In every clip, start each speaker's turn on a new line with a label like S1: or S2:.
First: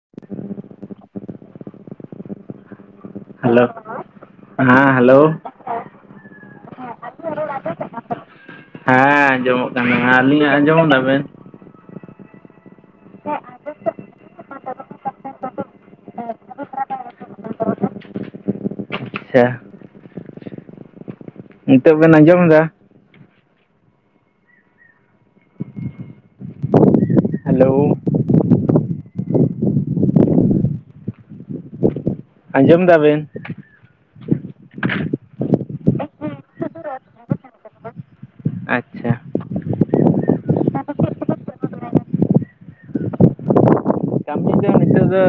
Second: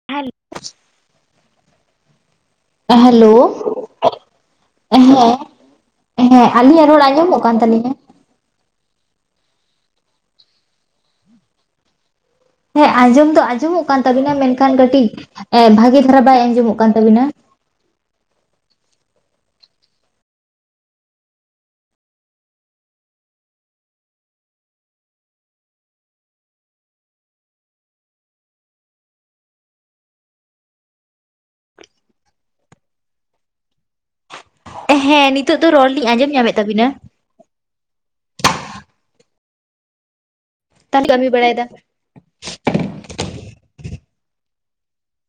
S1: [inaudible] Hello. ᱦᱮᱸ ᱦᱮᱸ ᱟᱹᱞᱤᱧᱟᱜ ᱨᱚᱲ ᱟᱧᱡᱚᱢ ᱚᱜ ᱠᱟᱱ ᱛᱟᱹᱞᱤᱧᱟ?
S2: ᱦᱮᱸ ᱟᱸᱡᱚᱢᱚᱜ ᱠᱟᱱᱟ ᱾ ᱟᱞᱤᱧ ᱟᱜ ᱟᱸᱡᱚᱢᱮᱫᱟ ᱵᱤᱱ?
S1: ᱦᱮᱸ ᱟᱸᱡᱚᱢ ᱫᱚ ᱟᱸᱡᱚᱢᱚᱜ ᱠᱟᱱ ᱛᱟᱵᱤᱱᱟ ᱢᱮᱱᱠᱷᱟᱱ ᱠᱟᱹᱴᱤᱡ ᱵᱷᱟᱜᱮ ᱫᱷᱟᱨᱟ ᱵᱟᱭ ᱟᱸᱡᱚᱢᱚᱜ ᱠᱟᱱ ᱛᱟᱵᱤᱱᱟ ᱾
S2: ᱟᱪᱪᱷᱟ ᱾ ᱱᱤᱛᱚᱜ ᱵᱮᱱ ᱟᱸᱡᱚᱢ ᱮᱫᱟ? ᱦᱮᱞᱳ ᱾ ᱟᱸᱡᱚᱢ ᱫᱟᱵᱤᱱ?
S1: ᱦᱮᱸ ᱱᱤᱛᱚᱜᱜ ᱫᱚ ᱨᱚᱲ ᱞᱤᱧ ᱟᱸᱡᱚᱢ ᱧᱟᱢᱮᱫ ᱛᱟᱵᱤᱱᱟ ᱾
S2: ᱟᱪᱪᱷᱟ ᱾
S1: ᱛ [inaudible] ᱠᱟᱹᱢᱤ ᱵᱟᱲᱟᱭᱮᱫᱟ ᱾
S2: ᱠᱟᱹᱢᱤ ᱫᱚ ᱱᱤ ᱱᱤᱛᱚᱜ ᱫᱚ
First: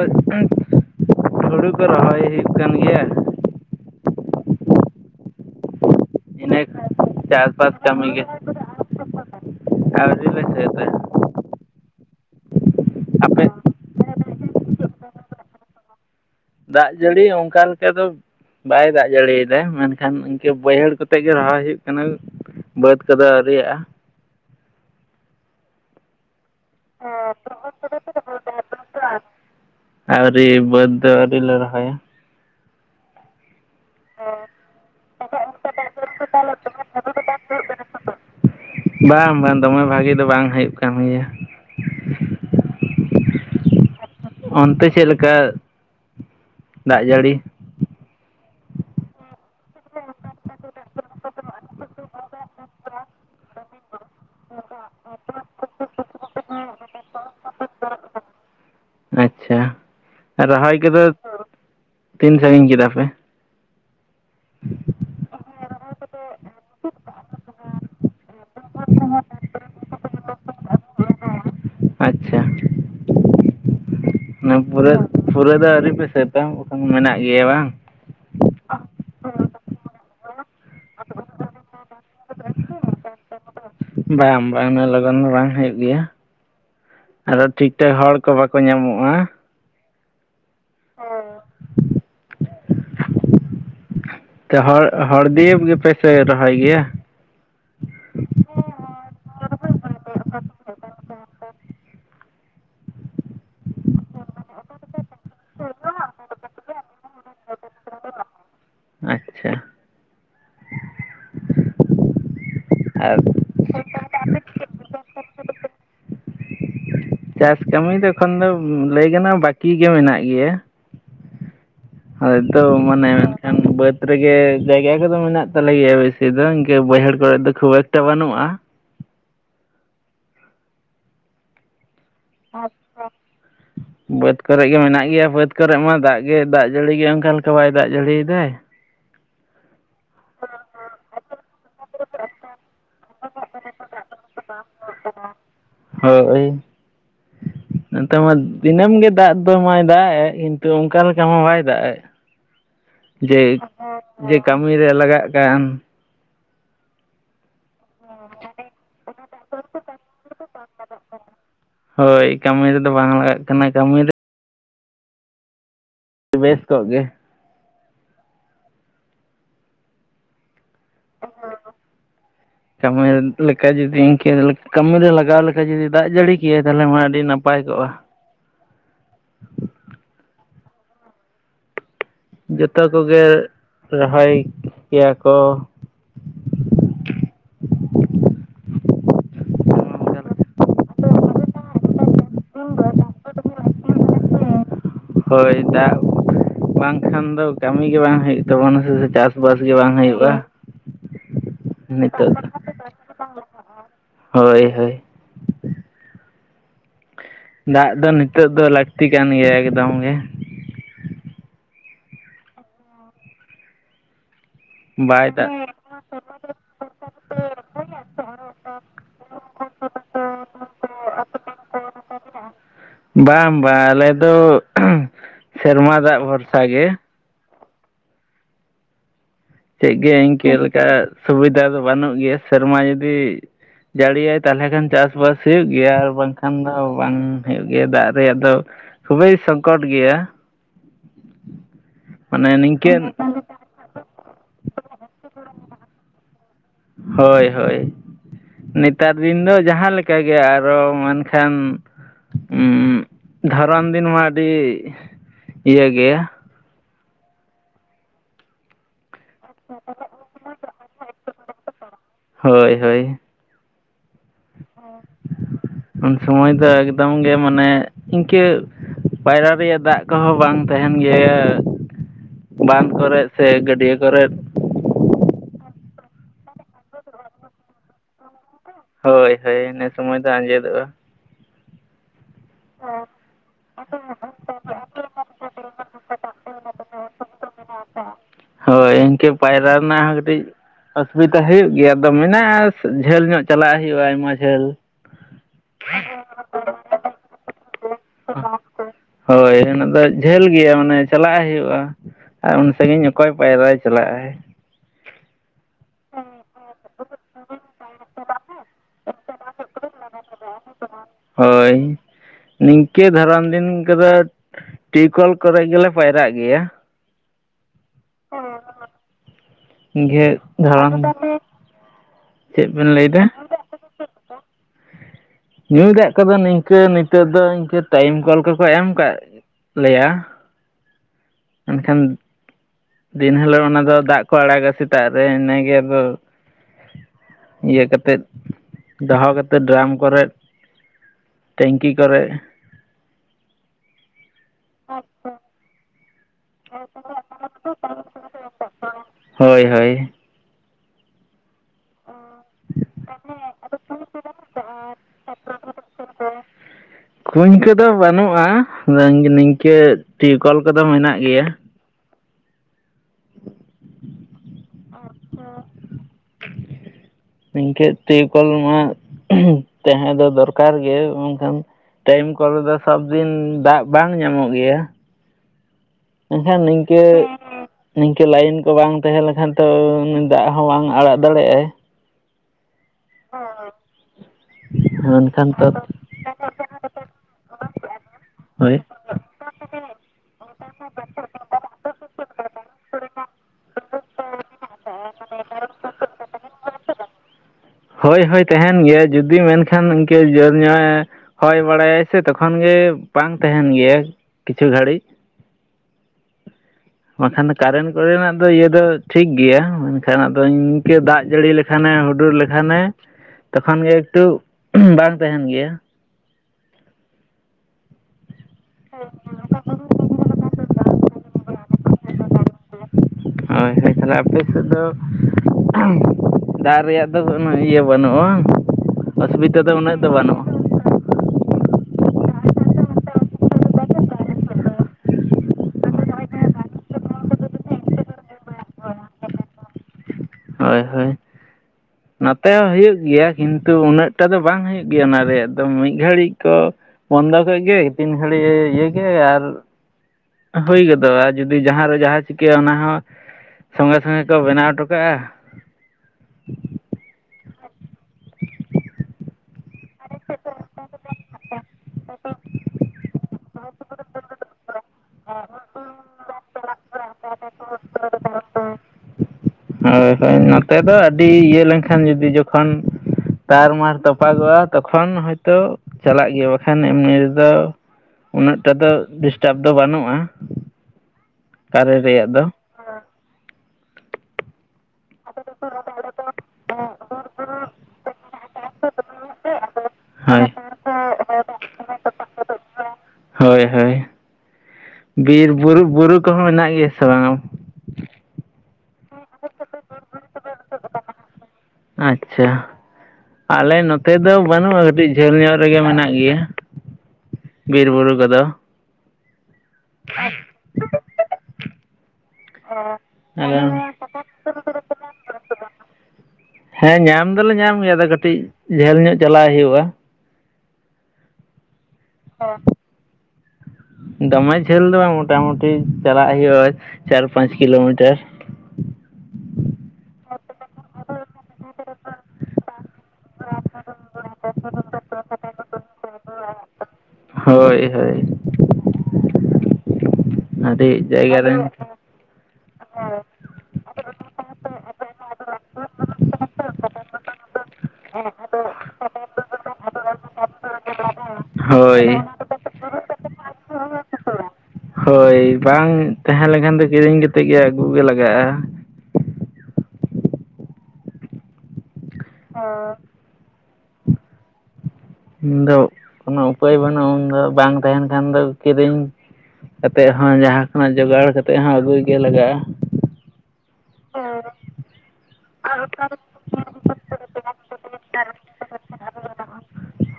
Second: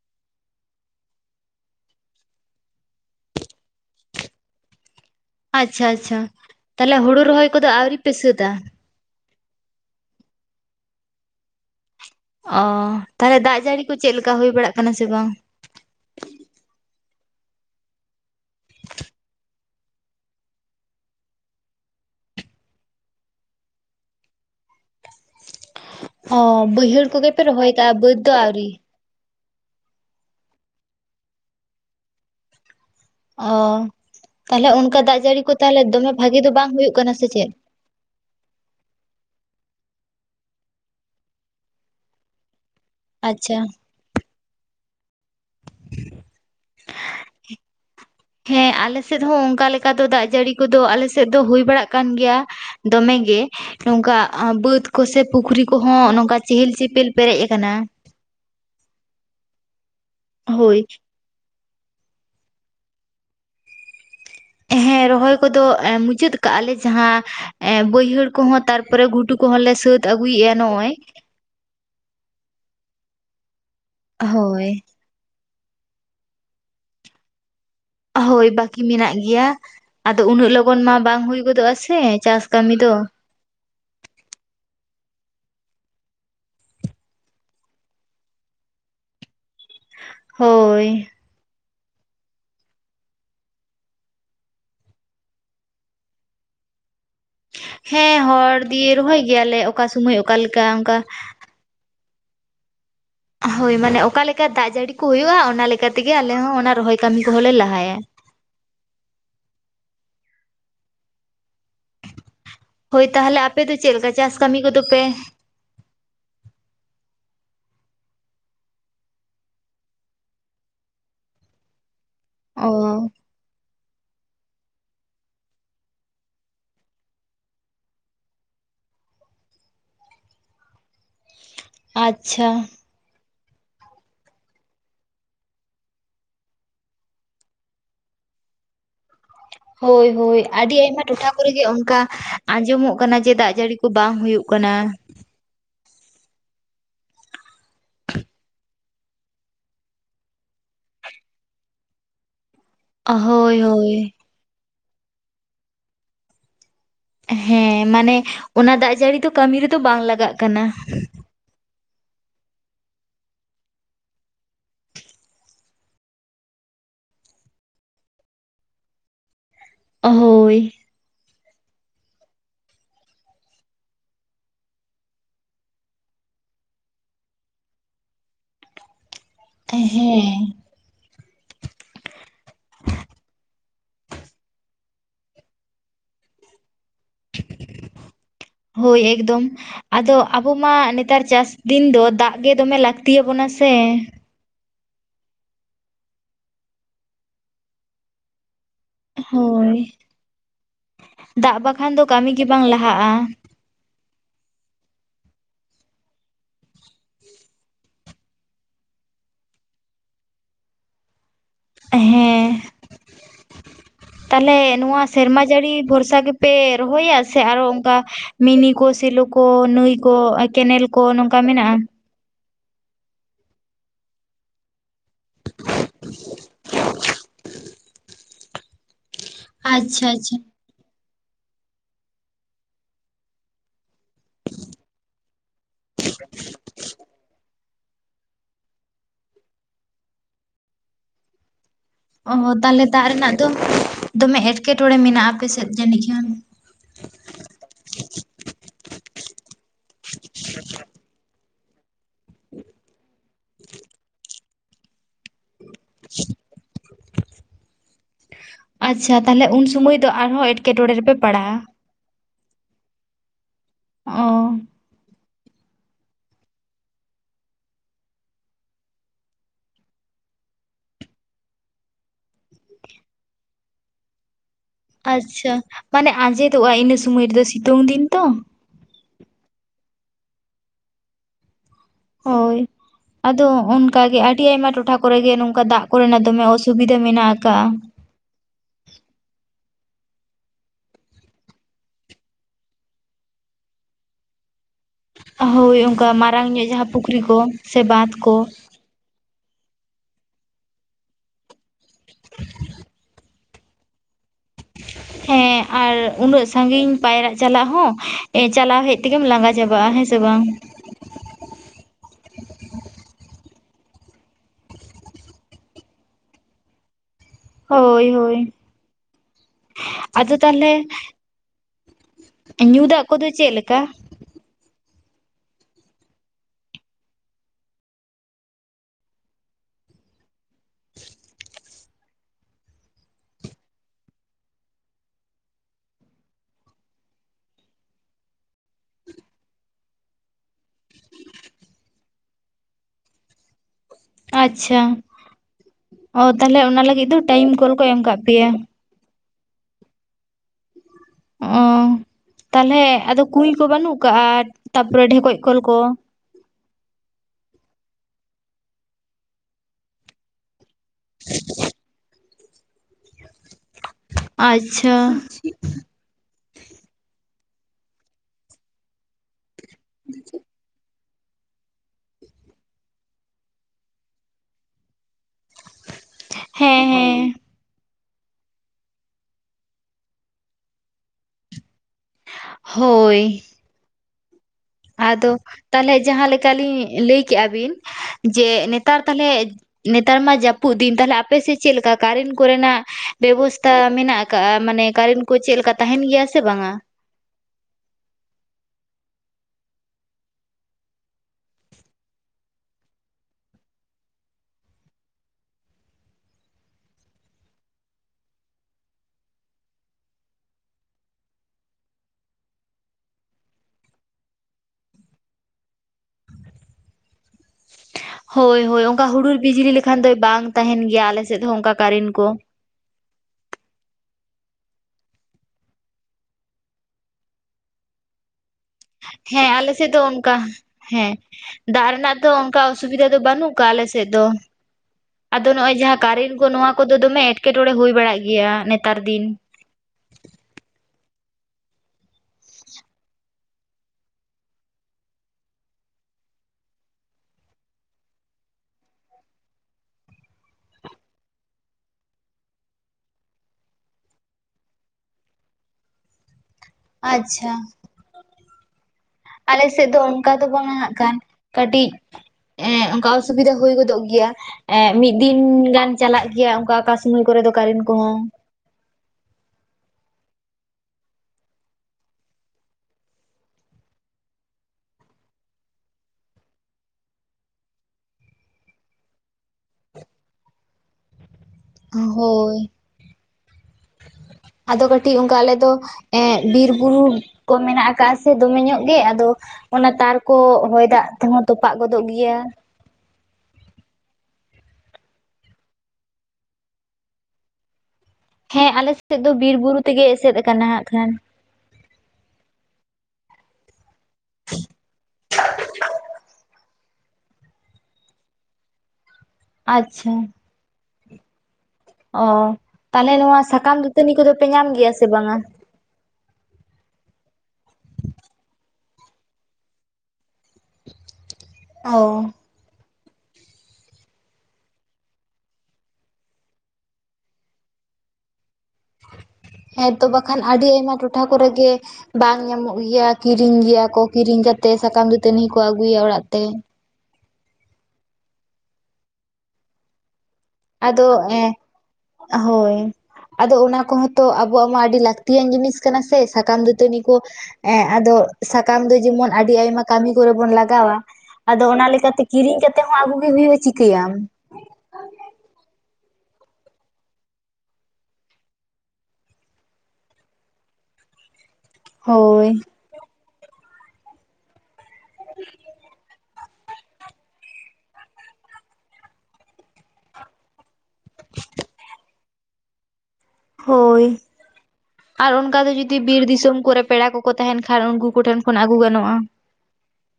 S2: ᱦᱩᱲᱩ ᱠᱚ ᱨᱚᱦᱚᱭ ᱦᱩᱭᱩᱜ ᱠᱟᱱᱟ ᱾
S1: ᱟᱪᱪᱷᱟ ᱟᱪᱪᱷᱟ
S2: ᱤᱱᱟᱹ
S1: ᱛᱟᱦᱚᱞᱮ ᱦᱩᱲᱩ ᱨᱚᱦᱚᱭ ᱠᱚᱫᱚ ᱟᱹᱣᱨᱤᱯᱮ ᱥᱟᱹᱛᱟ?
S2: [inaudible] ᱟᱣᱨᱤ ᱞᱮ ᱥᱟᱹᱛᱼᱟ ᱾
S1: ᱚ ᱛᱟᱦᱚᱞᱮ
S2: ᱟᱯᱮ
S1: ᱫᱟᱜ ᱡᱟᱹᱲᱤ ᱠᱚ ᱪᱮᱫᱞᱮ ᱞᱮᱠᱟ ᱦᱩᱭ ᱵᱟᱲᱟᱜ ᱠᱟᱱᱟ ᱥᱮ ᱵᱟᱝ?
S2: ᱫᱟᱜ ᱡᱟᱹᱲᱤ ᱚᱱᱠᱟᱱ ᱞᱮᱠᱟ ᱫᱚ ᱵᱟᱭ ᱫᱟᱜ ᱡᱟᱹᱲᱤᱭᱟᱮᱫᱟ ᱢᱮᱱᱠᱷᱟᱱ ᱤᱱᱠᱟᱹ ᱵᱟᱹᱭᱦᱟᱹᱲ ᱠᱚ ᱠᱟᱛᱮᱜ ᱜᱮ ᱨᱚᱦᱚᱭ ᱦᱩᱭᱩᱜ ᱠᱟᱱᱟ ᱾ ᱵᱟᱹᱫᱽ ᱠᱚᱫᱚ ᱟᱣᱨᱤᱟᱜᱼᱟ ᱾
S1: ᱚ ᱵᱟᱹᱭᱦᱟᱹᱲ ᱠᱚ ᱜᱮᱯᱮ ᱨᱚᱦᱚᱭᱠᱟ ᱵᱟᱹᱫ ᱚ ᱟᱣᱨᱤ?
S2: ᱟᱹᱣᱨᱤ ᱵᱟᱹᱫ ᱫᱚ ᱟᱣᱨᱤ ᱞᱮ ᱨᱚᱦᱚᱭᱼᱟ ᱾
S1: ᱚ ᱛᱟᱦᱚᱞᱮ ᱚᱱᱠᱟ ᱫᱟᱜ ᱡᱟᱹᱲᱤ ᱠᱚ ᱛᱟᱦᱚᱞᱮ ᱫᱚᱢᱮ ᱵᱷᱟᱜᱤ ᱫᱚ ᱵᱟᱝ ᱦᱩᱭᱩᱜ ᱠᱟᱱᱟ ᱥᱮ ᱪᱮᱫ?
S2: ᱵᱟᱝ ᱵᱟᱝ ᱫᱚᱢᱮ ᱵᱷᱟᱹᱜᱤ ᱫᱚ ᱵᱟᱝ ᱦᱩᱭᱩᱜ ᱠᱟᱱ ᱜᱮᱭᱟ ᱾
S1: ᱟᱪᱪᱷᱟ ᱾
S2: ᱚᱱᱛᱮ ᱪᱮᱜ ᱞᱮᱠᱟ ᱫᱟᱜ ᱡᱟᱹᱲᱤ?
S1: ᱦᱮᱸ ᱟᱞᱮᱥᱮᱫ ᱦᱚᱸ ᱚᱸ ᱚᱱᱠᱟ ᱞᱮᱠᱟ ᱫᱟᱜ ᱡᱟᱹᱲᱤ ᱠᱚᱫᱚ ᱟᱞᱮ ᱥᱮᱜ ᱫᱚ ᱦᱩᱭ ᱵᱟᱲᱟᱜ ᱠᱟᱱ ᱜᱮᱭᱟ ᱫᱚᱢᱮ ᱜᱮ᱾ ᱱᱚᱝᱠᱟ ᱵᱟᱹᱫᱽ ᱠᱚᱥᱮ ᱯᱩᱠᱷᱨᱤ ᱠᱚᱦᱚᱸ ᱱᱚᱝᱠᱟ ᱪᱮᱦᱮᱞ-ᱪᱮᱯᱮᱞ ᱯᱮᱨᱮᱜ ᱟᱠᱟᱱᱟ᱾
S2: ᱟᱪᱪᱷᱟ ᱨᱚᱦᱚᱭ
S1: ᱦᱳᱭ
S2: ᱠᱚᱫᱚ ᱛᱤᱱ ᱥᱟᱺᱜᱤᱧ ᱠᱮᱫᱟ ᱯᱮ?
S1: ᱦᱮ ᱨᱚᱦᱚᱭ ᱠᱚᱫᱚ ᱢᱩᱪᱟᱹᱫ ᱟᱠᱟᱜ ᱟᱞᱮ ᱡᱟᱦᱟᱸ ᱮ ᱵᱟᱹᱭᱦᱟᱹᱲ ᱠᱚᱸᱦᱚᱸ ᱛᱟᱨᱯᱚᱨᱮ ᱜᱷᱩᱴᱩ ᱠᱚᱦᱚᱸ ᱞᱮ ᱥᱟᱹᱛ ᱟᱹᱜᱩᱭᱮᱼᱟ ᱱᱚᱜᱼᱚᱭ
S2: ᱟᱪᱪᱷᱟ ᱾ ᱢᱟᱱᱮ
S1: ᱦᱳᱭ
S2: ᱯᱩᱨᱟᱹ ᱯᱩᱨᱟᱹ ᱫᱚ ᱟᱹᱣᱨᱤᱯᱮ ᱥᱟᱹᱛᱟ ᱵᱟᱝᱠᱷᱟᱱ ᱢᱮᱱᱟᱜ ᱜᱮᱭᱟ ᱵᱟᱝ?
S1: ᱦᱳᱭ ᱵᱟᱹᱠᱤ ᱢᱮᱱᱟᱜ ᱜᱮᱭᱟ, ᱟᱫᱚ ᱩᱱᱟᱹᱜ ᱞᱚᱜᱚᱱ ᱢᱟ ᱵᱟᱝ ᱦᱩᱭ ᱜᱚᱫᱚᱜ ᱟ ᱥᱮ ᱪᱟᱥ ᱠᱟᱹᱢᱤ ᱫᱚ ᱾
S2: [inaudible] ᱵᱟᱝ-ᱵᱟᱝ ᱩᱱᱟᱹᱜ ᱞᱚᱜᱚᱱ ᱫᱚ ᱵᱟᱝ ᱦᱩᱭᱩᱜ ᱜᱮᱭᱟ᱾ ᱟᱫᱚ ᱴᱷᱤᱠ ᱴᱷᱟᱠ ᱦᱚᱲ ᱠᱚ ᱵᱟᱠᱚ ᱧᱟᱢᱚᱜᱼᱟ,
S1: ᱦᱳᱭ ᱾
S2: ᱛᱚ ᱦᱚᱲ ᱦᱚᱲᱫᱤᱭᱮ ᱜᱮᱯᱮ ᱥᱟᱹᱭ ᱨᱦᱚᱭ ᱜᱮᱭᱟ?
S1: ᱦᱮᱸ ᱦᱚᱲ ᱫᱤᱭᱮ ᱨᱚᱦᱚᱭ ᱜᱮᱭᱟᱞᱮ, ᱚᱠᱟ ᱥᱚᱢᱚᱭ ᱚᱠᱟᱞᱮᱠᱟ ᱚᱸᱠᱟ, ᱦᱳᱭ ᱢᱟᱱᱮ ᱚᱠᱟ ᱞᱮᱠᱟ ᱫᱟᱜ ᱡᱟᱹᱲᱤ ᱠᱚ ᱦᱩᱭᱩᱜᱼᱟ, ᱚᱱᱟ ᱞᱮᱠᱟ ᱛᱮᱜᱮ ᱟᱞᱮ ᱦᱚᱸ ᱚᱱᱟ ᱨᱚᱦᱚᱭ ᱠᱟᱹᱢᱤ ᱠᱚᱦᱚᱸ ᱞᱮ ᱞᱟᱦᱟᱭᱟ᱾
S2: ᱟᱪᱪᱷᱟ
S1: ᱦᱳᱭ
S2: ᱟᱨ
S1: ᱛᱟᱦᱞᱮ ᱟᱯᱮ ᱫᱚ ᱪᱮᱜ ᱞᱮᱠᱟ ᱪᱟᱥ ᱠᱟᱹᱢᱤ ᱠᱚᱫᱚᱯᱮ
S2: ᱪᱟᱥ ᱠᱟᱹᱢᱤ ᱫᱚ ᱮᱠᱷᱚᱱ ᱫᱚ ᱞᱟᱹᱭ ᱜᱟᱱᱚᱜᱼᱟ ᱵᱟᱹᱠᱤ ᱜᱮ ᱢᱮᱱᱟᱜ ᱜᱮᱭᱟ, ᱟᱫᱚ
S1: ᱚ
S2: ᱱᱤᱛᱚᱜ ᱢᱟᱱᱮ ᱠᱷᱟᱱ ᱵᱟᱹᱫᱽ ᱨᱮᱜᱮ ᱡᱟᱭᱜᱟ ᱠᱚᱫᱚ ᱢᱮᱱᱟᱜ ᱛᱟᱞᱮ ᱜᱮᱭᱟ, ᱵᱮᱥᱤ ᱫᱚ ᱤᱱᱠᱟᱹ ᱵᱟᱹᱭᱦᱟᱹᱲ ᱠᱚᱨᱮ ᱫᱚ ᱠᱷᱩᱵ ᱮᱠᱴᱟ ᱵᱟᱹᱱᱩᱜᱼᱟ᱾
S1: ᱟᱪᱪᱷᱟ
S2: ᱵᱟᱹᱫᱽ ᱠᱚᱨᱮ ᱜᱮ ᱢᱮᱱᱟᱜ ᱜᱮᱭᱟ ᱵᱟᱹᱫᱽ ᱠᱚᱨᱮ ᱢᱟ ᱫᱟᱜ ᱜᱮ ᱫᱟᱜ ᱡᱟᱹᱲᱤ ᱜᱮ ᱚᱱᱠᱟ ᱞᱮᱠᱟ ᱵᱟᱭ ᱫᱟᱜ ᱡᱟᱹᱲᱤ ᱫᱟᱭ,
S1: ᱦᱳᱭ ᱦᱳᱭ ᱟᱹᱰᱤ ᱟᱭᱢᱟ ᱴᱚᱴᱷᱟ ᱠᱚᱨᱮᱜᱮ ᱚᱱᱠᱟ ᱟᱸᱡᱚᱢᱚᱜ ᱠᱟᱱᱟ ᱡᱮ ᱫᱟᱜ ᱡᱟᱹᱲᱤ ᱠᱚ ᱵᱟᱝ ᱦᱩᱭᱩᱜ ᱠᱟᱱᱟ᱾
S2: ᱚ ᱦᱳᱭ ᱱᱮᱛᱟᱨ ᱢᱟ ᱫᱤᱱᱟᱹᱢ ᱜᱮ ᱫᱟᱜ ᱫᱚ ᱢᱟᱭ ᱫᱟᱜ ᱮ, ᱠᱤᱱᱛᱩ ᱚᱱᱠᱟ ᱞᱮᱠᱟ ᱢᱟ ᱵᱟᱭ ᱫᱟᱜ ᱮᱫ ᱡᱮ
S1: ᱦᱳᱭ ᱦᱳᱭ
S2: ᱡᱮ ᱠᱟᱹᱢᱤᱨᱮ ᱞᱟᱜᱟᱜ ᱠᱟᱱ
S1: ᱦᱮᱸ ᱢᱟᱱᱮ ᱚᱱᱟ ᱫᱟᱜ ᱡᱟᱹᱲᱤ ᱫᱚ ᱢᱟᱱᱮ ᱠᱟᱹᱢᱤ ᱨᱮᱫᱚ ᱵᱟᱝ ᱞᱟᱜᱟᱜ ᱠᱟᱱᱟ᱾
S2: ᱦᱳᱭ ᱠᱟᱹᱢᱤ ᱨᱮᱫᱚ ᱵᱟᱝ ᱞᱟᱜᱟᱜ ᱠᱟᱱᱟ, ᱠᱟᱹᱢᱤ ᱨᱮ ᱵᱮᱥ ᱠᱚᱜ ᱜᱮ,
S1: ᱦᱳᱭ
S2: ᱠᱟᱹᱢᱤ ᱨᱮ ᱞᱮᱠᱟ ᱡᱩᱫᱤ ᱤᱸᱠᱟᱹ ᱠᱟᱹᱢᱤᱨᱮ ᱞᱟᱜᱟᱣ ᱞᱮᱠᱟ ᱡᱩᱫᱤ ᱫᱟᱜ ᱡᱟᱹᱲᱤ ᱠᱮᱭᱟᱭ ᱛᱟᱦᱞᱮ ᱢᱟ ᱟᱹᱰᱤ ᱱᱟᱯᱟᱭ ᱠᱚᱜᱼᱟ᱾
S1: ᱦᱮᱸ
S2: ᱡᱚᱛᱚ ᱠᱚᱜᱮ ᱨᱚᱦᱚᱭ ᱠᱮᱭᱟ ᱠᱚ,
S1: ᱦᱳᱭ ᱮᱠᱫᱚᱢ ᱟᱫᱚ ᱟᱵᱚ ᱢᱟ ᱱᱮᱛᱟᱨ ᱪᱟᱥ ᱫᱤᱱ ᱫᱚ ᱫᱟᱜ ᱜᱮ ᱫᱚᱢᱮ ᱞᱟᱹᱠᱛᱤ ᱭᱟᱵᱚᱱᱟ ᱥᱮ,
S2: ᱦᱳᱭ ᱫᱟᱜ ᱵᱟᱝᱠᱷᱟᱱ ᱫᱚ ᱠᱟᱹᱢᱤ ᱜᱮ ᱵᱟᱝ ᱦᱩᱭᱩᱜ ᱛᱟᱵᱚᱱᱟ ᱥᱮ ᱪᱟᱥᱵᱟᱥ ᱜᱮ
S1: ᱦᱳᱭ
S2: ᱵᱟᱝ ᱦᱩᱭᱩᱜᱼᱟ
S1: ᱫᱟᱜ ᱵᱟᱠᱷᱟᱱ ᱫᱚ
S2: ᱱᱤᱛᱚ
S1: ᱠᱟᱹᱢᱤ ᱜᱮ ᱵᱟᱝ ᱞᱟᱦᱟᱜᱼᱟ
S2: ᱦᱳᱭ-ᱦᱳᱭ ᱫᱟᱜ ᱫᱚ ᱱᱤᱛᱚᱜ ᱫᱚ ᱞᱟᱹᱠᱛᱤ ᱠᱟᱱ ᱜᱮᱭᱟ ᱮᱠᱫᱚᱢ ᱜᱮ᱾
S1: ᱦᱮᱸ ᱛᱟᱦᱞᱮ ᱱᱚᱣᱟ
S2: ᱵᱟᱭ
S1: ᱥᱮᱨᱢᱟ
S2: ᱫᱟᱜ
S1: ᱡᱟᱹᱲᱤ ᱵᱷᱚᱨᱥᱟ ᱜᱮᱯᱮ ᱨᱚᱦᱚᱭᱟ ᱥᱮ ᱟᱨᱚ ᱚᱸᱱᱠᱟ ᱢᱤᱱᱤ ᱠᱚ, ᱥᱮᱞᱚ ᱠᱚ, ᱱᱟᱹᱭ ᱠᱚ, ᱠᱮᱱᱮᱞ ᱠᱚ, ᱱᱚᱝᱠᱟ ᱢᱮᱱᱟᱜᱼᱟ᱾
S2: ᱵᱟᱝ ᱵᱟᱝ ᱟᱞᱮ ᱫᱚ ᱥᱮᱨᱢᱟ ᱫᱟᱜ ᱵᱷᱚᱨᱥᱟ ᱜᱮ᱾ ᱪᱮᱫ
S1: ᱟᱪᱪᱷᱟ
S2: ᱜᱮ
S1: ᱟᱪᱪᱷᱟ
S2: ᱤᱱᱠᱟᱹ ᱞᱮᱠᱟ ᱥᱩᱵᱤᱫᱷᱟ ᱫᱚ ᱵᱟᱹᱱᱩᱜ ᱜᱮᱭᱟ ᱥᱮᱨᱢᱟ ᱡᱩᱫᱤ ᱡᱟᱹᱲᱤᱭᱟᱭ ᱛᱟᱦᱚᱞᱮ ᱠᱷᱟᱱ ᱪᱟᱥᱵᱟᱥ ᱦᱩᱭᱩᱜ ᱜᱮᱭᱟ ᱟᱨ ᱵᱟᱝᱠᱷᱟᱱ ᱫᱚ ᱵᱟᱝ ᱦᱩᱭᱩᱜ ᱜᱮᱭᱟ ᱫᱟᱜ ᱨᱮᱭᱟᱜ ᱫᱚ ᱠᱷᱩᱵᱮ ᱥᱚᱝᱠᱚᱴ ᱜᱮᱭᱟ᱾
S1: ᱚ
S2: ᱢᱟᱱᱮ
S1: ᱛᱟᱦᱚᱞᱮ ᱫᱟᱜ
S2: ᱱᱤᱝᱠᱟᱹᱱ
S1: ᱨᱮᱱᱟᱜ ᱫᱚ ᱫᱚᱢᱮ ᱮᱴᱠᱮᱴᱚᱬᱮ ᱢᱮᱱᱟᱜᱼᱟ ᱟᱯᱮ ᱥᱮᱫ ᱡᱟᱹᱱᱤᱡ ᱠᱷᱟᱱ?
S2: ᱦᱳᱭ ᱦᱳᱭ᱾ ᱱᱮᱛᱟᱨ ᱫᱤᱱ ᱫᱚ ᱡᱟᱦᱟᱸ ᱞᱮᱠᱟ ᱜᱮ ᱟᱨᱚ ᱢᱮᱱᱠᱷᱟᱱ ᱩᱜ ᱫᱚᱨᱚᱱ ᱫᱤᱱ ᱢᱟ ᱟᱹᱰᱤ ᱤᱭᱟᱹ ᱜᱮᱭᱟ
S1: ᱟᱪᱪᱷᱟ ᱛᱟᱦᱚᱞᱮ ᱩᱱ ᱥᱩᱢᱟᱹᱭ ᱫᱚ ᱟᱨᱦᱚᱸ ᱮᱴᱠᱮᱴᱚᱬᱮ ᱨᱮᱯᱮ ᱯᱟᱲᱟᱜᱼᱟ᱾
S2: ᱦᱳᱭ ᱦᱳᱭ᱾
S1: ᱚᱻ
S2: ᱩᱱ ᱥᱚᱢᱚᱭ ᱫᱚ ᱮᱠᱫᱚᱢ ᱜᱮ ᱢᱟᱱᱮ ᱤᱱᱠᱟᱹ ᱯᱟᱭᱨᱟ ᱨᱮᱭᱟᱜ ᱫᱟᱜ ᱠᱚᱦᱚᱸ ᱵᱟᱝ ᱛᱟᱦᱮᱱ ᱜᱮᱭᱟ᱾ ᱵᱟᱸᱫᱷ ᱠᱚᱨᱮ ᱥᱮ ᱜᱟᱹᱰᱤᱭᱟᱹ ᱠᱚᱨᱮᱫ᱾
S1: ᱟᱪᱪᱷᱟ ᱢᱟᱱᱮ ᱟᱸᱡᱮᱫᱚᱜ-ᱟ ᱤᱱᱟᱹ ᱥᱩᱢᱚᱭ ᱨᱮᱫᱚ ᱥᱤᱛᱩᱝ ᱫᱤᱱ ᱛᱚ᱾
S2: ᱦᱳᱭ ᱦᱳᱭ ᱤᱱᱟᱹ ᱥᱚᱢᱟᱹᱭ ᱫᱚ ᱟᱸᱡᱮᱫᱚᱜᱼᱟ᱾
S1: ᱦᱳᱭ ᱟᱫᱚ ᱚᱱᱠᱟ ᱜᱮ ᱟᱹᱰᱤ ᱟᱭᱢᱟ ᱴᱚᱴᱷᱟ ᱠᱚᱨᱮᱜᱮ ᱱᱚᱝᱠᱟ ᱫᱟᱜ ᱠᱚᱨᱮᱱᱟᱜ ᱫᱚᱢᱮ ᱚᱥᱩᱵᱤᱫᱟ ᱢᱮᱱᱟᱜ ᱟᱠᱟᱜᱼᱟ᱾
S2: ᱦᱳᱭ ᱤᱱᱠᱟᱹ ᱯᱟᱭᱨᱟ ᱨᱮᱱᱟᱜ ᱦᱚᱸ ᱠᱟᱹᱴᱤᱡ ᱚᱥᱩᱵᱤᱫᱟ ᱦᱩᱭᱩᱜ ᱜᱮᱭᱟ ᱟᱫᱚ ᱢᱮᱱᱟᱜᱼᱟ ᱡᱷᱟᱹᱞ ᱧᱚᱜ ᱪᱟᱞᱟᱜ ᱦᱩᱭᱩᱜᱼᱟ ᱟᱭᱢᱟ ᱡᱷᱟᱹᱞ᱾
S1: ᱦᱳᱭ ᱚᱱᱠᱟ ᱢᱟᱨᱟᱝ ᱧᱚᱜ ᱡᱟᱦᱟᱸ ᱯᱩᱠᱷᱨᱤ ᱠᱚ ᱥᱮ ᱵᱟᱸᱫᱷ ᱠᱚ᱾
S2: ᱦᱳᱭ ᱚᱱᱟ ᱫᱚ ᱡᱷᱟᱹᱞ ᱜᱮᱭᱟ ᱢᱟᱱᱮ ᱪᱟᱞᱟᱜ ᱦᱩᱭᱩᱜᱼᱟ ᱟᱨ ᱩᱱ ᱥᱟᱴᱟᱹᱜᱤᱧ ᱚᱠᱚᱭ ᱯᱟᱭᱨᱟᱭ ᱪᱟᱞᱟᱜᱼᱟᱭ᱾
S1: [inaudible] ᱦᱮᱸ ᱟᱨ ᱩᱱᱟᱹᱜ ᱥᱟᱺᱜᱤᱧ ᱯᱟᱭᱨᱟᱜ ᱪᱟᱞᱟᱜ ᱦᱚᱸ ᱪᱟᱞᱟᱣ ᱦᱮᱡ ᱛᱮᱜᱮᱢ ᱞᱟᱸᱜᱟ ᱪᱟᱵᱟᱜᱼᱟ ᱦᱮᱸ ᱥᱮ ᱵᱟᱝ?
S2: [inaudible] ᱦᱳᱭ ᱱᱤᱝᱠᱟᱹ ᱫᱷᱚᱨᱚᱱ ᱫᱤᱱ ᱠᱚᱫᱚ ᱴᱤᱭᱩ ᱠᱚᱞ ᱠᱚᱨᱮ ᱜᱮᱞᱮ ᱯᱟᱭᱨᱟᱜ ᱜᱮᱭᱟ᱾
S1: ᱦᱳᱭ ᱦᱳᱭ ᱟᱫᱚ ᱛᱟᱦᱚᱞᱮ
S2: [unintelligible] ᱪᱮᱫ
S1: ᱧᱩ
S2: ᱵᱮᱱ
S1: ᱫᱟᱜ
S2: ᱞᱟᱹᱭᱫᱟ?
S1: ᱠᱚᱫᱚ ᱪᱮᱫ ᱞᱮᱠᱟ [inaudible]
S2: ᱧᱩᱭ ᱫᱟᱜ ᱠᱚᱫᱚ ᱱᱤᱝᱠᱟᱹ ᱱᱤᱛᱚᱜ ᱫᱚ ᱤᱱᱠᱟᱹ ᱴᱟᱭᱤᱢ ᱠᱚᱞ ᱠᱚᱠᱚ ᱮᱢ ᱠᱟᱫ ᱞᱮᱭᱟ᱾ ᱢᱮᱱᱠᱷᱟᱱ ᱫᱤᱱ ᱦᱤᱞᱳᱜ ᱚᱱᱟ ᱫᱚ ᱫᱟᱜ ᱠᱚ ᱟᱲᱟᱜᱟ ᱥᱮᱛᱟᱜ ᱨᱮ ᱤᱱᱟᱹᱜᱮ ᱟᱫᱚ ᱤᱭᱟᱹ ᱠᱟᱛᱮᱫ ᱫᱚᱦᱚ ᱠᱟᱛᱮᱫ ᱰᱮᱨᱟᱢ ᱠᱚᱨᱮ ᱴᱮᱝᱠᱤ ᱠᱚᱨᱮ᱾
S1: ᱟᱪᱪᱷᱟ ᱚ ᱛᱟᱦᱚᱞᱮ ᱚᱱᱟ ᱞᱟᱹᱜᱤᱫᱤ ᱫᱚ ᱴᱟᱭᱤᱢ ᱠᱚᱞ ᱠᱚ ᱮᱢ ᱟᱠᱟᱫ ᱯᱮᱭᱟ᱾
S2: ᱦᱳᱭ ᱦᱳᱭ᱾
S1: ᱚᱻ ᱛᱟᱦᱚᱞᱮ ᱟᱫᱚ ᱠᱩᱧ ᱠᱚ ᱵᱟᱹᱱᱩᱜ ᱠᱟᱜᱼᱟ ᱛᱟᱯᱚᱨᱮ ᱰᱷᱮᱠᱚᱡ ᱠᱚᱞ ᱠᱚ?
S2: ᱠᱩᱧ ᱠᱚᱫᱚ ᱵᱟᱹᱱᱩᱜᱼᱟ [unintelligible] ᱱᱤᱝᱠᱟᱹ ᱴᱤᱭᱩ ᱠᱚᱞ ᱠᱚᱫᱚ ᱢᱮᱱᱟᱜ ᱜᱮᱭᱟ᱾
S1: ᱟᱪᱪᱷᱟ᱾
S2: [inaudible] ᱱᱤᱝᱠᱟᱹ ᱴᱤᱭᱩ ᱠᱚᱞ ᱢᱟ ᱛᱟᱦᱮᱸ ᱫᱚ ᱫᱚᱨᱠᱟᱨ᱾ ᱫᱚᱠᱟᱨ ᱜᱮ ᱵᱟᱝᱠᱷᱟᱱ ᱴᱟᱭᱤᱢ ᱠᱚᱞ ᱨᱮᱫᱚ ᱥᱚᱵ ᱫᱤᱱ ᱫᱟᱜ ᱵᱟᱝ ᱧᱟᱢᱚᱜ ᱜᱮᱭᱟ᱾ ᱮᱠᱷᱟᱱ
S1: ᱦᱮᱸ
S2: ᱱᱤᱝᱠᱟᱹ
S1: ᱦᱮᱸ
S2: ᱱᱤᱝᱠᱟᱹ ᱞᱟᱭᱤᱱ ᱠᱚ ᱵᱟᱝ ᱛᱟᱦᱮᱸᱞᱮᱱ ᱠᱷᱟᱱ ᱛᱚ ᱩᱱᱤ ᱫᱟᱜ ᱦᱚᱸ ᱵᱟᱝ ᱟᱲᱟᱜ ᱫᱟᱲᱮᱜ-ᱟᱭ᱾
S1: ᱦᱳᱭ᱾
S2: [inaudible]
S1: ᱟᱫᱚ
S2: ᱢᱮᱱᱠᱷᱟᱱ ᱛᱚ
S1: ᱛᱟᱦᱚᱞᱮ ᱡᱟᱦᱟᱸ ᱞᱮᱠᱟᱞᱤᱧ ᱞᱟᱹᱭ ᱠᱮᱜᱼᱟ ᱵᱤᱱ ᱡᱮ
S2: ᱦᱳᱭ
S1: ᱱᱮᱛᱟᱨ ᱛᱟᱦᱚᱞᱮ ᱱᱮᱛᱟᱨ ᱢᱟ ᱡᱟᱹᱯᱩᱫ ᱫᱤᱱ ᱛᱟᱦᱞᱮ ᱟᱯᱮᱥᱮᱫ ᱪᱮᱫ ᱞᱮᱠᱟ ᱠᱟᱨᱮᱱᱴ ᱠᱚᱨᱮᱱᱟᱜ ᱵᱮᱵᱚᱥᱛᱟ ᱢᱮᱱᱟᱜ ᱠᱟᱜ-ᱟ ᱢᱟᱱᱮ ᱠᱟᱨᱮᱱᱴ ᱠᱚ ᱪᱮᱫ ᱞᱮᱠᱟ ᱛᱟᱦᱮᱱ ᱜᱮᱭᱟ ᱥᱮ ᱵᱟᱝᱟ?
S2: ᱦᱳᱭ ᱦᱳᱭ ᱛᱟᱦᱮᱱ ᱜᱮᱭᱟ ᱡᱩᱫᱤ ᱢᱮᱱᱠᱷᱟᱱ ᱤᱱᱠᱟᱹ ᱡᱳᱨ ᱧᱚᱜ ᱮ ᱦᱚᱭ ᱵᱟᱲᱟᱭᱟᱭ ᱥᱮ ᱛᱚᱠᱷᱚᱱ ᱜᱮ ᱵᱟᱝ ᱛᱟᱦᱮᱱ ᱜᱮᱭᱟ ᱠᱤᱪᱷᱩ ᱜᱷᱟᱹᱲᱤᱡ᱾ ᱵᱟᱠᱷᱟᱱ ᱫᱚ ᱠᱟᱨᱮᱱᱴ ᱠᱚᱨᱮᱱᱟᱜ ᱫᱚ ᱤᱭᱟᱹ ᱫᱚ ᱴᱷᱤᱠ ᱜᱮᱭᱟ ᱢᱮᱱᱠᱷᱟᱱ ᱟᱫᱚ ᱤᱱᱠᱟᱹ ᱫᱟᱜ ᱡᱟᱹᱲᱤ ᱞᱮ ᱠᱷᱟᱱᱮ ᱦᱩᱰᱩᱨ ᱞᱮᱠᱷᱟᱱᱮ ᱛᱚᱠᱷᱚᱱ ᱜᱮ ᱮᱠᱴᱩ ᱵᱟᱝ ᱛᱟᱦᱮᱱ ᱜᱮᱭᱟ᱾
S1: ᱦᱳᱭ ᱦᱳᱭ ᱚᱱᱠᱟ ᱦᱩᱲᱩᱨ ᱵᱤᱡᱽᱞᱤ ᱞᱮᱠᱷᱟᱱ ᱫᱚ ᱵᱟᱝ ᱛᱟᱦᱮᱱ ᱜᱮᱭᱟ ᱟᱞᱮ ᱥᱮᱫ ᱦᱚᱸ ᱚᱱᱠᱟ ᱠᱟᱨᱮᱱᱴ ᱠᱚ᱾
S2: ᱦᱳᱭ ᱦᱳᱭ ᱛᱟᱦᱮ ᱟᱯᱮ ᱥᱮᱫ ᱫᱚ ᱫᱟᱜ ᱨᱮᱭᱟᱜ ᱫᱚ ᱠᱳᱱᱳ ᱤᱭᱟᱹ ᱵᱟᱹᱱᱩᱜᱼᱟ ᱵᱟᱝ,
S1: ᱦᱮᱸ
S2: ᱚᱥᱩᱵᱤᱫᱟ ᱫᱚ
S1: ᱟᱞᱮ ᱥᱮᱫ
S2: ᱩᱱᱟᱹᱜ ᱫᱚ
S1: ᱚᱱᱠᱟ
S2: ᱵᱟᱹᱱᱩᱜᱼᱟ᱾
S1: ᱦᱮᱸ, ᱫᱟᱜ ᱨᱮᱱᱟᱜ ᱛᱚ ᱚᱝᱠᱟ ᱚᱥᱩᱵᱤᱫᱷᱟ ᱫᱚ ᱵᱟᱹᱱᱩᱜ ᱠᱟᱜᱼᱟ ᱟᱞᱮ ᱥᱮᱫ ᱫᱚ ᱾ ᱟᱫᱚ ᱱᱚᱜᱼᱚᱭ ᱡᱟᱦᱟᱸ ᱠᱟᱨᱮᱱ ᱠᱚ ᱱᱚᱣᱟ ᱠᱚᱫᱚ ᱫᱚᱢᱮ ᱮᱴᱠᱮᱴᱚᱬᱮ ᱦᱩᱭ ᱵᱟᱲᱟᱜ ᱜᱮᱭᱟ ᱱᱮᱛᱟᱨ ᱫᱤᱱ᱾
S2: ᱦᱚᱭ ᱦᱚᱭ ᱾ ᱱᱚᱛᱮ ᱦᱚᱸ ᱦᱩᱭᱩᱜ ᱜᱮᱭᱟ, ᱠᱤᱱᱛᱩ ᱩᱱᱟᱹᱜ ᱴᱟ ᱫᱚ ᱵᱟᱝ ᱦᱩᱭᱩᱜ ᱜᱮᱭᱟ ᱚᱱᱟ ᱨᱮᱭᱟᱜ ᱫᱚ ᱢᱤᱫ ᱜᱷᱟᱹᱲᱤᱡ ᱠᱚ ᱵᱚᱱᱫᱚ ᱠᱮᱜ ᱜᱮ ᱛᱤᱱ ᱜᱷᱟᱹᱲᱤᱡ ᱮ ᱤᱭᱟᱹ ᱜᱮ ᱟᱨ ᱦᱩᱭ ᱜᱚᱫᱚᱜᱼᱟ ᱟᱨ ᱡᱩᱫᱤ ᱡᱟᱦᱟᱸ ᱨᱮ ᱡᱟᱦᱟᱸ ᱪᱤᱠᱟᱹᱜᱼᱟ ᱚᱱᱟ ᱦᱚᱸ ᱥᱚᱝᱜᱮ ᱥᱚᱝᱜᱮ ᱠᱚ ᱵᱮᱱᱟᱣ ᱦᱚᱴᱚ ᱠᱟᱜᱼᱟ᱾
S1: ᱟᱪᱪᱷᱟ᱾ ᱟᱞᱮ ᱥᱮᱫ ᱫᱚ ᱚᱱᱠᱟ ᱫᱚ ᱵᱟᱝᱟ ᱦᱟᱸᱜ ᱠᱷᱟᱱ ᱠᱟᱹᱴᱤᱡ ᱮᱸ ᱚᱱᱠᱟ ᱚᱥᱩᱵᱤᱫᱷᱟ ᱦᱩᱭ ᱜᱚᱫᱚᱜ ᱜᱮᱭᱟ ᱾ ᱮᱸ ᱢᱤᱫ ᱫᱤᱱ ᱜᱟᱱ ᱪᱟᱞᱟᱜ ᱜᱮᱭᱟ ᱚᱝᱠᱟ ᱟᱠᱟ ᱥᱩᱢᱚᱭ ᱠᱚᱨᱮ ᱫᱚ ᱠᱟᱨᱤᱱ ᱠᱚᱦᱚᱸ ᱾
S2: ᱦᱳᱭ ᱦᱳᱭ ᱱᱚᱛᱮ ᱫᱚ ᱟᱹᱰᱤ ᱤᱭᱟᱹ ᱞᱮᱝᱠᱷᱟᱱ ᱡᱩᱫᱤ ᱡᱚᱠᱷᱚᱱ ᱛᱟᱨᱢᱟᱨ ᱛᱚᱯᱟᱜᱚᱜᱼᱟ ᱛᱚᱠᱷᱚᱱ ᱦᱚᱭ ᱛᱚ ᱪᱟᱞᱟᱜ ᱜᱮᱭᱟ ᱵᱟᱠᱷᱟᱱ ᱮᱢᱱᱤ ᱨᱮᱫᱚ ᱩᱱᱟᱹᱜ ᱴᱟ ᱫᱚ ᱰᱤᱥᱴᱟᱯ ᱫᱚ ᱵᱟᱹᱱᱩᱜᱼᱟ ᱾ ᱠᱟᱨᱮᱱ ᱨᱮᱭᱟᱜ ᱫᱚ ᱾
S1: ᱦᱳᱭ ᱟᱫᱚ ᱠᱟᱹᱴᱤᱡ ᱚᱝᱠᱟ ᱟᱞᱮ ᱫᱚ ᱮ ᱵᱤᱨ ᱵᱩᱨᱩ ᱠᱚ ᱢᱮᱱᱟᱜ ᱟᱠᱟᱜᱼᱟ ᱥᱮ ᱫᱚᱢᱮ ᱧᱚᱜ ᱜᱮ, ᱟᱫᱚ ᱚᱱᱟ ᱛᱟᱨ ᱠᱚ
S2: ᱦᱳᱭ
S1: ᱦᱚᱭ ᱫᱟᱜ ᱛᱮᱦᱚᱸ ᱛᱚᱯᱟᱜ ᱜᱚᱫᱚᱜ ᱜᱮᱭᱟ ᱾
S2: ᱦᱳᱭ ᱦᱳᱭ ᱵᱤᱨ ᱵᱩᱨᱩ ᱵᱩᱨᱩ ᱠᱚᱦᱚᱸ ᱢᱮᱱᱟᱜ ᱜᱮᱭᱟ ᱥᱮ ᱵᱟᱝᱼᱟ?
S1: ᱦᱮᱸ ᱟᱞᱮᱥᱮᱫ ᱫᱚ ᱵᱤᱨ ᱵᱩᱨᱩ ᱛᱮᱜᱮ ᱮᱥᱮᱫ ᱟᱠᱟᱱᱟ ᱦᱟᱸᱜ ᱠᱷᱟᱱ ᱾
S2: ᱟᱪᱪᱷᱟ, ᱟᱞᱮ ᱱᱚᱛᱮ ᱫᱚ ᱵᱟᱹᱱᱩᱜᱼᱟ ᱠᱟᱹᱴᱤᱡ ᱡᱷᱟᱹᱞ ᱧᱚᱜ ᱨᱮᱜᱮ ᱢᱮᱱᱟᱜ ᱜᱮᱭᱟ ᱾ ᱵᱤᱨᱵᱩᱨᱩ ᱠᱚ ᱫᱚ ᱾
S1: ᱟᱪᱪᱷᱟ᱾ ᱚ, ᱛᱟᱦᱚᱞᱮ ᱱᱚᱣᱟ
S2: ᱟᱫᱚ
S1: ᱥᱟᱠᱟᱢ ᱫᱟᱹᱛᱟᱹᱱᱤ ᱠᱚ ᱫᱚ ᱯᱮ ᱧᱟᱢ ᱜᱮᱭᱟ ᱥᱮ ᱵᱟᱝᱟ?
S2: ᱦᱮᱸ ᱧᱟᱢ ᱫᱚᱞᱮ ᱧᱟᱢ ᱜᱮᱭᱟ, ᱟᱫᱚ ᱠᱟᱹᱴᱤᱡ ᱡᱷᱟᱹᱞ ᱧᱚᱜ ᱪᱟᱞᱟᱜ ᱦᱩᱭᱩᱜᱼᱟ᱾
S1: ᱚ ᱾
S2: ᱫᱚᱢᱮ ᱡᱷᱟᱹᱞ ᱫᱚ ᱵᱟᱝ ᱢᱚᱴᱟᱢᱩᱴᱤ ᱪᱟᱞᱟᱜ ᱦᱩᱭᱩᱜᱼᱟ ᱪᱟᱨ ᱯᱟᱸᱪ ᱠᱤᱞᱳᱢᱤᱴᱟᱨ ᱾
S1: ᱦᱮᱸ ᱛᱚ ᱵᱟᱠᱷᱟᱱ ᱟᱹᱰᱤ ᱟᱭᱢᱟ ᱴᱚᱴᱷᱟ ᱠᱚᱨᱮ ᱜᱮ ᱵᱟᱝ ᱧᱟᱢᱚᱜ ᱜᱮᱭᱟ ᱠᱤᱨᱤᱧ ᱜᱮᱭᱟ ᱠᱚ ᱠᱤᱨᱤᱧ ᱠᱟᱛᱮ ᱥᱟᱠᱟᱢ ᱫᱟᱹᱛᱟᱹᱱᱤ ᱠᱚ ᱟᱹᱜᱩᱭᱟ ᱚᱲᱟᱜ ᱛᱮ᱾
S2: ᱦᱳᱭ ᱦᱳᱭ ᱾ ᱟᱹᱰᱤ
S1: ᱟᱫᱚ
S2: ᱡᱟᱭᱜᱟ
S1: ᱮ
S2: ᱨᱮᱱ
S1: ᱦᱳᱭ ᱾ ᱟᱫᱚ ᱚᱱᱟ ᱠᱚᱦᱚᱸ ᱛᱚ ᱟᱵᱚᱣᱟᱜ ᱢᱟ ᱟᱹᱰᱤ ᱞᱟᱹᱠᱛᱤᱭᱟᱱ ᱡᱤᱱᱤᱥ ᱠᱟᱱᱟ ᱥᱮ ᱥᱟᱠᱟᱢ ᱫᱟᱹᱛᱟᱹᱱᱤ ᱠᱚ ᱾ ᱮᱜ ᱟᱫᱚ ᱥᱟᱠᱟᱢ ᱫᱚ ᱡᱮᱢᱚᱱ ᱟᱹᱰᱤ ᱟᱭᱢᱟ ᱠᱟᱹᱢᱤ ᱠᱚᱨᱮ ᱵᱚᱱ ᱞᱟᱜᱟᱣᱟ ᱾ ᱟᱫᱚ ᱚᱱᱟ
S2: ᱦᱳᱭ
S1: ᱞᱮᱠᱟᱛᱮ ᱠᱤᱨᱤᱧ ᱠᱟᱛᱮ ᱦᱚᱸ ᱟᱹᱜᱩ ᱜᱮ ᱦᱩᱭᱩᱜᱼᱟ ᱪᱤᱠᱟᱹᱭᱟᱢ!
S2: ᱦᱳᱭ ᱵᱟᱝ ᱛᱟᱦᱮᱸᱞᱮᱠᱷᱟᱱ ᱫᱚ ᱠᱤᱨᱤᱧ ᱠᱮᱛᱮᱡ ᱜᱮ ᱟᱹᱜᱩ ᱜᱮ ᱞᱟᱜᱟᱜᱼᱟ᱾
S1: ᱦᱳᱭ᱾
S2: ᱤᱧ ᱫᱚ ᱚᱱᱟ ᱩᱯᱟᱹᱭ ᱵᱟᱹᱱᱩᱜᱼᱟ ᱩᱱ ᱫᱚ ᱵᱟᱝ ᱛᱟᱦᱮᱱ ᱠᱷᱟᱱ ᱫᱚ ᱠᱤᱨᱤᱧ ᱠᱟᱛᱮᱫ ᱦᱚᱸ ᱡᱟᱦᱟᱸ ᱠᱷᱚᱱᱟᱜ ᱡᱚᱜᱟᱲ ᱠᱟᱛᱮᱫ ᱦᱚᱸ ᱟᱹᱜᱩᱭ ᱜᱮ ᱞᱟᱜᱟᱜᱼᱟ ᱾
S1: ᱦᱳᱭ, ᱟᱨ ᱚᱱᱠᱟ ᱫᱚ ᱡᱩᱫᱤ ᱵᱤᱨ ᱫᱤᱥᱚᱢ ᱠᱚᱨᱮ ᱯᱮᱲᱟ ᱠᱚᱠᱚ ᱛᱟᱦᱮᱱ ᱠᱷᱟᱱ ᱩᱱᱠᱩ ᱠᱚᱴᱷᱮᱱ ᱠᱷᱚᱱ ᱟᱹᱜᱩ ᱜᱟᱱᱚᱜᱼᱟ ᱾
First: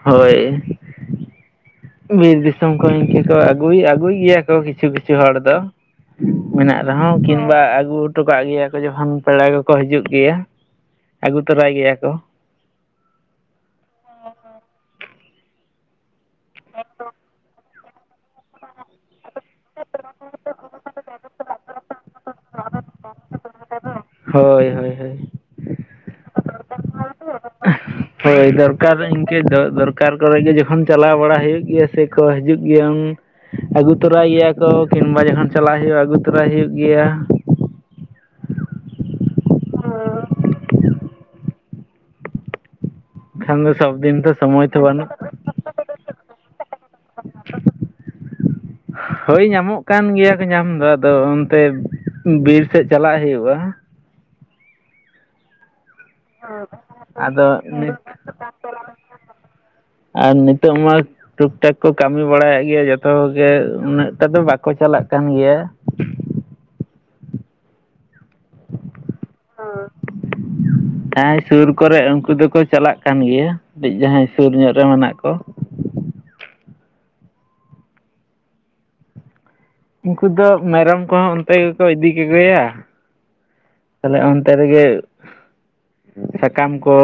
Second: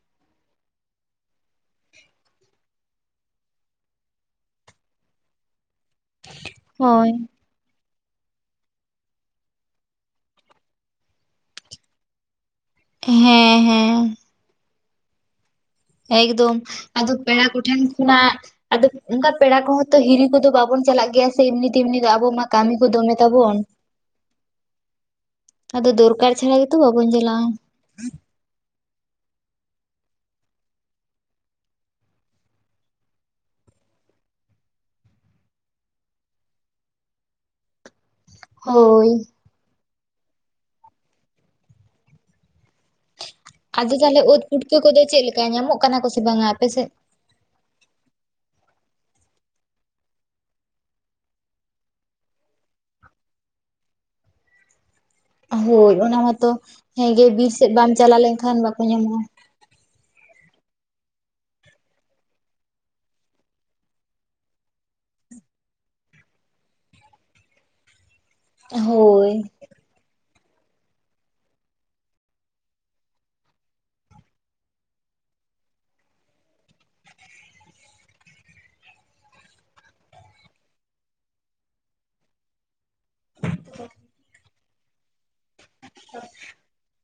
S2: ᱦᱳᱭ, ᱵᱤᱨ ᱫᱤ ᱥᱚᱢ ᱠᱚ ᱤᱝᱠᱟᱹ ᱠᱚ ᱟᱹᱜᱩᱭ ᱟᱹᱜᱩᱭ ᱜᱮᱭᱟ ᱠᱚ ᱠᱤᱪᱷᱩ ᱠᱤᱪᱷᱩ ᱦᱚᱲ ᱫᱚ ᱢᱮᱱᱟᱜ
S1: ᱦᱳᱭ
S2: ᱨᱮᱦᱚᱸ ᱠᱤᱱ ᱵᱟ ᱟᱹᱜᱩ ᱦᱚᱴᱚ ᱠᱟᱜ ᱜᱮᱭᱟ ᱠᱚ ᱡᱚᱠᱷᱚᱱ ᱯᱮᱲᱟ ᱠᱚᱠᱚ ᱦᱟᱡᱩᱜ ᱜᱮᱭᱟ ᱟᱹᱜᱩ ᱛᱚᱨᱟᱭ ᱜᱮᱭᱟ ᱠᱚ ᱾
S1: ᱦᱮᱸ ᱦᱮᱸ ᱾ ᱮᱠᱫᱚᱢ, ᱟᱫᱚ ᱯᱮᱲᱟ ᱠᱚ ᱴᱷᱮᱱ ᱠᱷᱚᱱᱟᱜ ᱟᱫᱚ ᱚᱝᱠᱟ ᱯᱮᱲᱟ ᱠᱚᱦᱚᱸ ᱛᱚ ᱦᱤᱨᱤ ᱠᱚᱫᱚ ᱵᱟᱵᱚᱱ ᱪᱟᱞᱟᱜ ᱜᱮᱭᱟ ᱥᱮ ᱮᱢᱱᱤ ᱛᱮᱢᱱᱤ ᱫᱚ᱾ ᱟᱵᱚ ᱢᱟ ᱠᱟᱹᱢᱤ ᱠᱚ ᱫᱚᱢᱮ ᱛᱟᱵᱚᱱ᱾
S2: ᱦᱳᱭ ᱦᱳᱭ ᱦᱳᱭ᱾
S1: ᱟᱫᱚ ᱫᱚᱨᱠᱟᱨ ᱪᱷᱟᱲᱤᱡ ᱛᱚ ᱵᱟᱵᱚᱱ ᱪᱮᱞᱟᱜ᱾
S2: [inaudible] ᱦᱳᱭ ᱫᱚᱨᱠᱟᱨ ᱤᱝᱠᱟᱹ ᱫᱚ ᱫᱚᱨᱠᱟᱨ ᱠᱚᱨᱮ ᱜᱮ ᱡᱚᱠᱷᱚᱱ ᱪᱟᱞᱟᱣ ᱵᱟᱲᱟ ᱦᱩᱭᱩᱜ ᱜᱮᱭᱟ ᱥᱮ ᱠᱚ ᱦᱤᱡᱩᱜ ᱜᱮᱭᱟ ᱩᱱ ᱟᱹᱜᱩ ᱛᱚᱨᱟᱭ ᱜᱮᱭᱟ ᱠᱚ ᱠᱤᱢᱵᱟ ᱡᱚᱠᱷᱚᱱ ᱪᱟᱞᱟᱜ ᱦᱩᱭᱩᱜᱼᱟ ᱟᱹᱜᱩ ᱛᱚᱨᱟᱭ ᱦᱩᱭᱩᱜ ᱜᱮᱭᱟ᱾
S1: ᱦᱳᱭ᱾
S2: ᱠᱷᱟᱱ ᱫᱚ
S1: ᱟᱫᱚ
S2: ᱥᱚᱵ ᱫᱤᱱ
S1: ᱛᱟᱦᱚᱞᱮ
S2: ᱛᱚ
S1: ᱩᱫ
S2: ᱥᱚᱢᱚᱭ
S1: ᱯᱩᱴᱠᱟᱹ
S2: ᱛᱚ
S1: ᱠᱚᱫᱚ
S2: ᱵᱟᱹᱱᱩᱜ
S1: ᱪᱮᱫ ᱞᱮᱠᱟ ᱧᱟᱢᱚᱜ ᱠᱟᱱᱟ ᱠᱚ ᱥᱮ ᱵᱟᱝᱟ ᱟᱯᱮ ᱥᱮᱫ?
S2: ᱦᱳᱭ ᱧᱟᱢᱚᱜ ᱠᱟᱱ ᱜᱮᱭᱟ ᱠᱚ ᱧᱟᱢ ᱫᱚ ᱟᱫᱚ ᱚᱱᱛᱮ ᱵᱤᱨ ᱥᱮᱫ ᱪᱟᱞᱟᱜ ᱦᱩᱭᱩᱜᱼᱟ᱾
S1: ᱦᱳᱭ ᱚᱱᱟ ᱢᱟᱛᱚ ᱦᱮᱸ ᱜᱮ ᱵᱤᱨ
S2: ᱟᱫᱚ
S1: ᱥᱮᱫ ᱵᱟᱢ
S2: ᱱᱤᱛ
S1: ᱪᱟᱞᱟᱣ ᱞᱮᱱᱠᱷᱟᱱ ᱵᱟᱠᱚ ᱧᱟᱢᱚᱜᱼᱟ᱾
S2: ᱟᱨ ᱱᱤᱛᱚᱜ ᱢᱟ ᱴᱩᱠ ᱴᱟᱠ ᱠᱚ ᱠᱟᱹᱢᱤ ᱵᱟᱲᱟᱭᱮᱫ ᱜᱮᱭᱟ ᱡᱚᱛᱚ ᱠᱚᱜᱮ ᱩᱱᱟᱹᱜ ᱴᱟᱜ ᱫᱚ ᱵᱟᱠᱚ ᱪᱟᱞᱟᱜ ᱠᱟᱱ ᱜᱮᱭᱟ᱾
S1: ᱦᱳᱭ᱾
S2: [unintelligible] ᱥᱩᱨ ᱠᱚᱨᱮ ᱩᱝᱠᱩ ᱫᱚᱠᱚ ᱪᱟᱞᱟᱜ ᱠᱟᱱ ᱜᱮᱭᱟ, ᱡᱟᱦᱟᱸᱭ ᱥᱩᱨ ᱧᱚᱜ ᱨᱮ ᱢᱮᱱᱟᱜ ᱠᱚ᱾ ᱩᱝᱠᱩ ᱫᱚ ᱢᱮᱨᱚᱢ ᱠᱚᱦᱚᱸ ᱚᱱᱛᱮ ᱜᱮᱠᱚ ᱠᱚ ᱜᱮᱭᱟ᱾ ᱛᱟᱦᱚᱞᱮ ᱛᱮ ᱨᱮᱜᱮ, ᱥᱟᱠᱟᱢ ᱠᱚ,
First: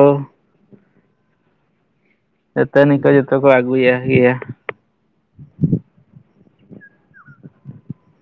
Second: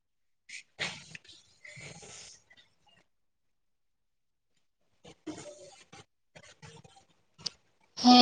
S2: ᱫᱟᱹᱛᱟᱹᱱᱤ ᱠᱚ ᱡᱷᱚᱛᱚ ᱠᱚ ᱟᱹᱜᱩᱭᱟ ᱜᱮᱭᱟ᱾
S1: ᱦᱮᱸ᱾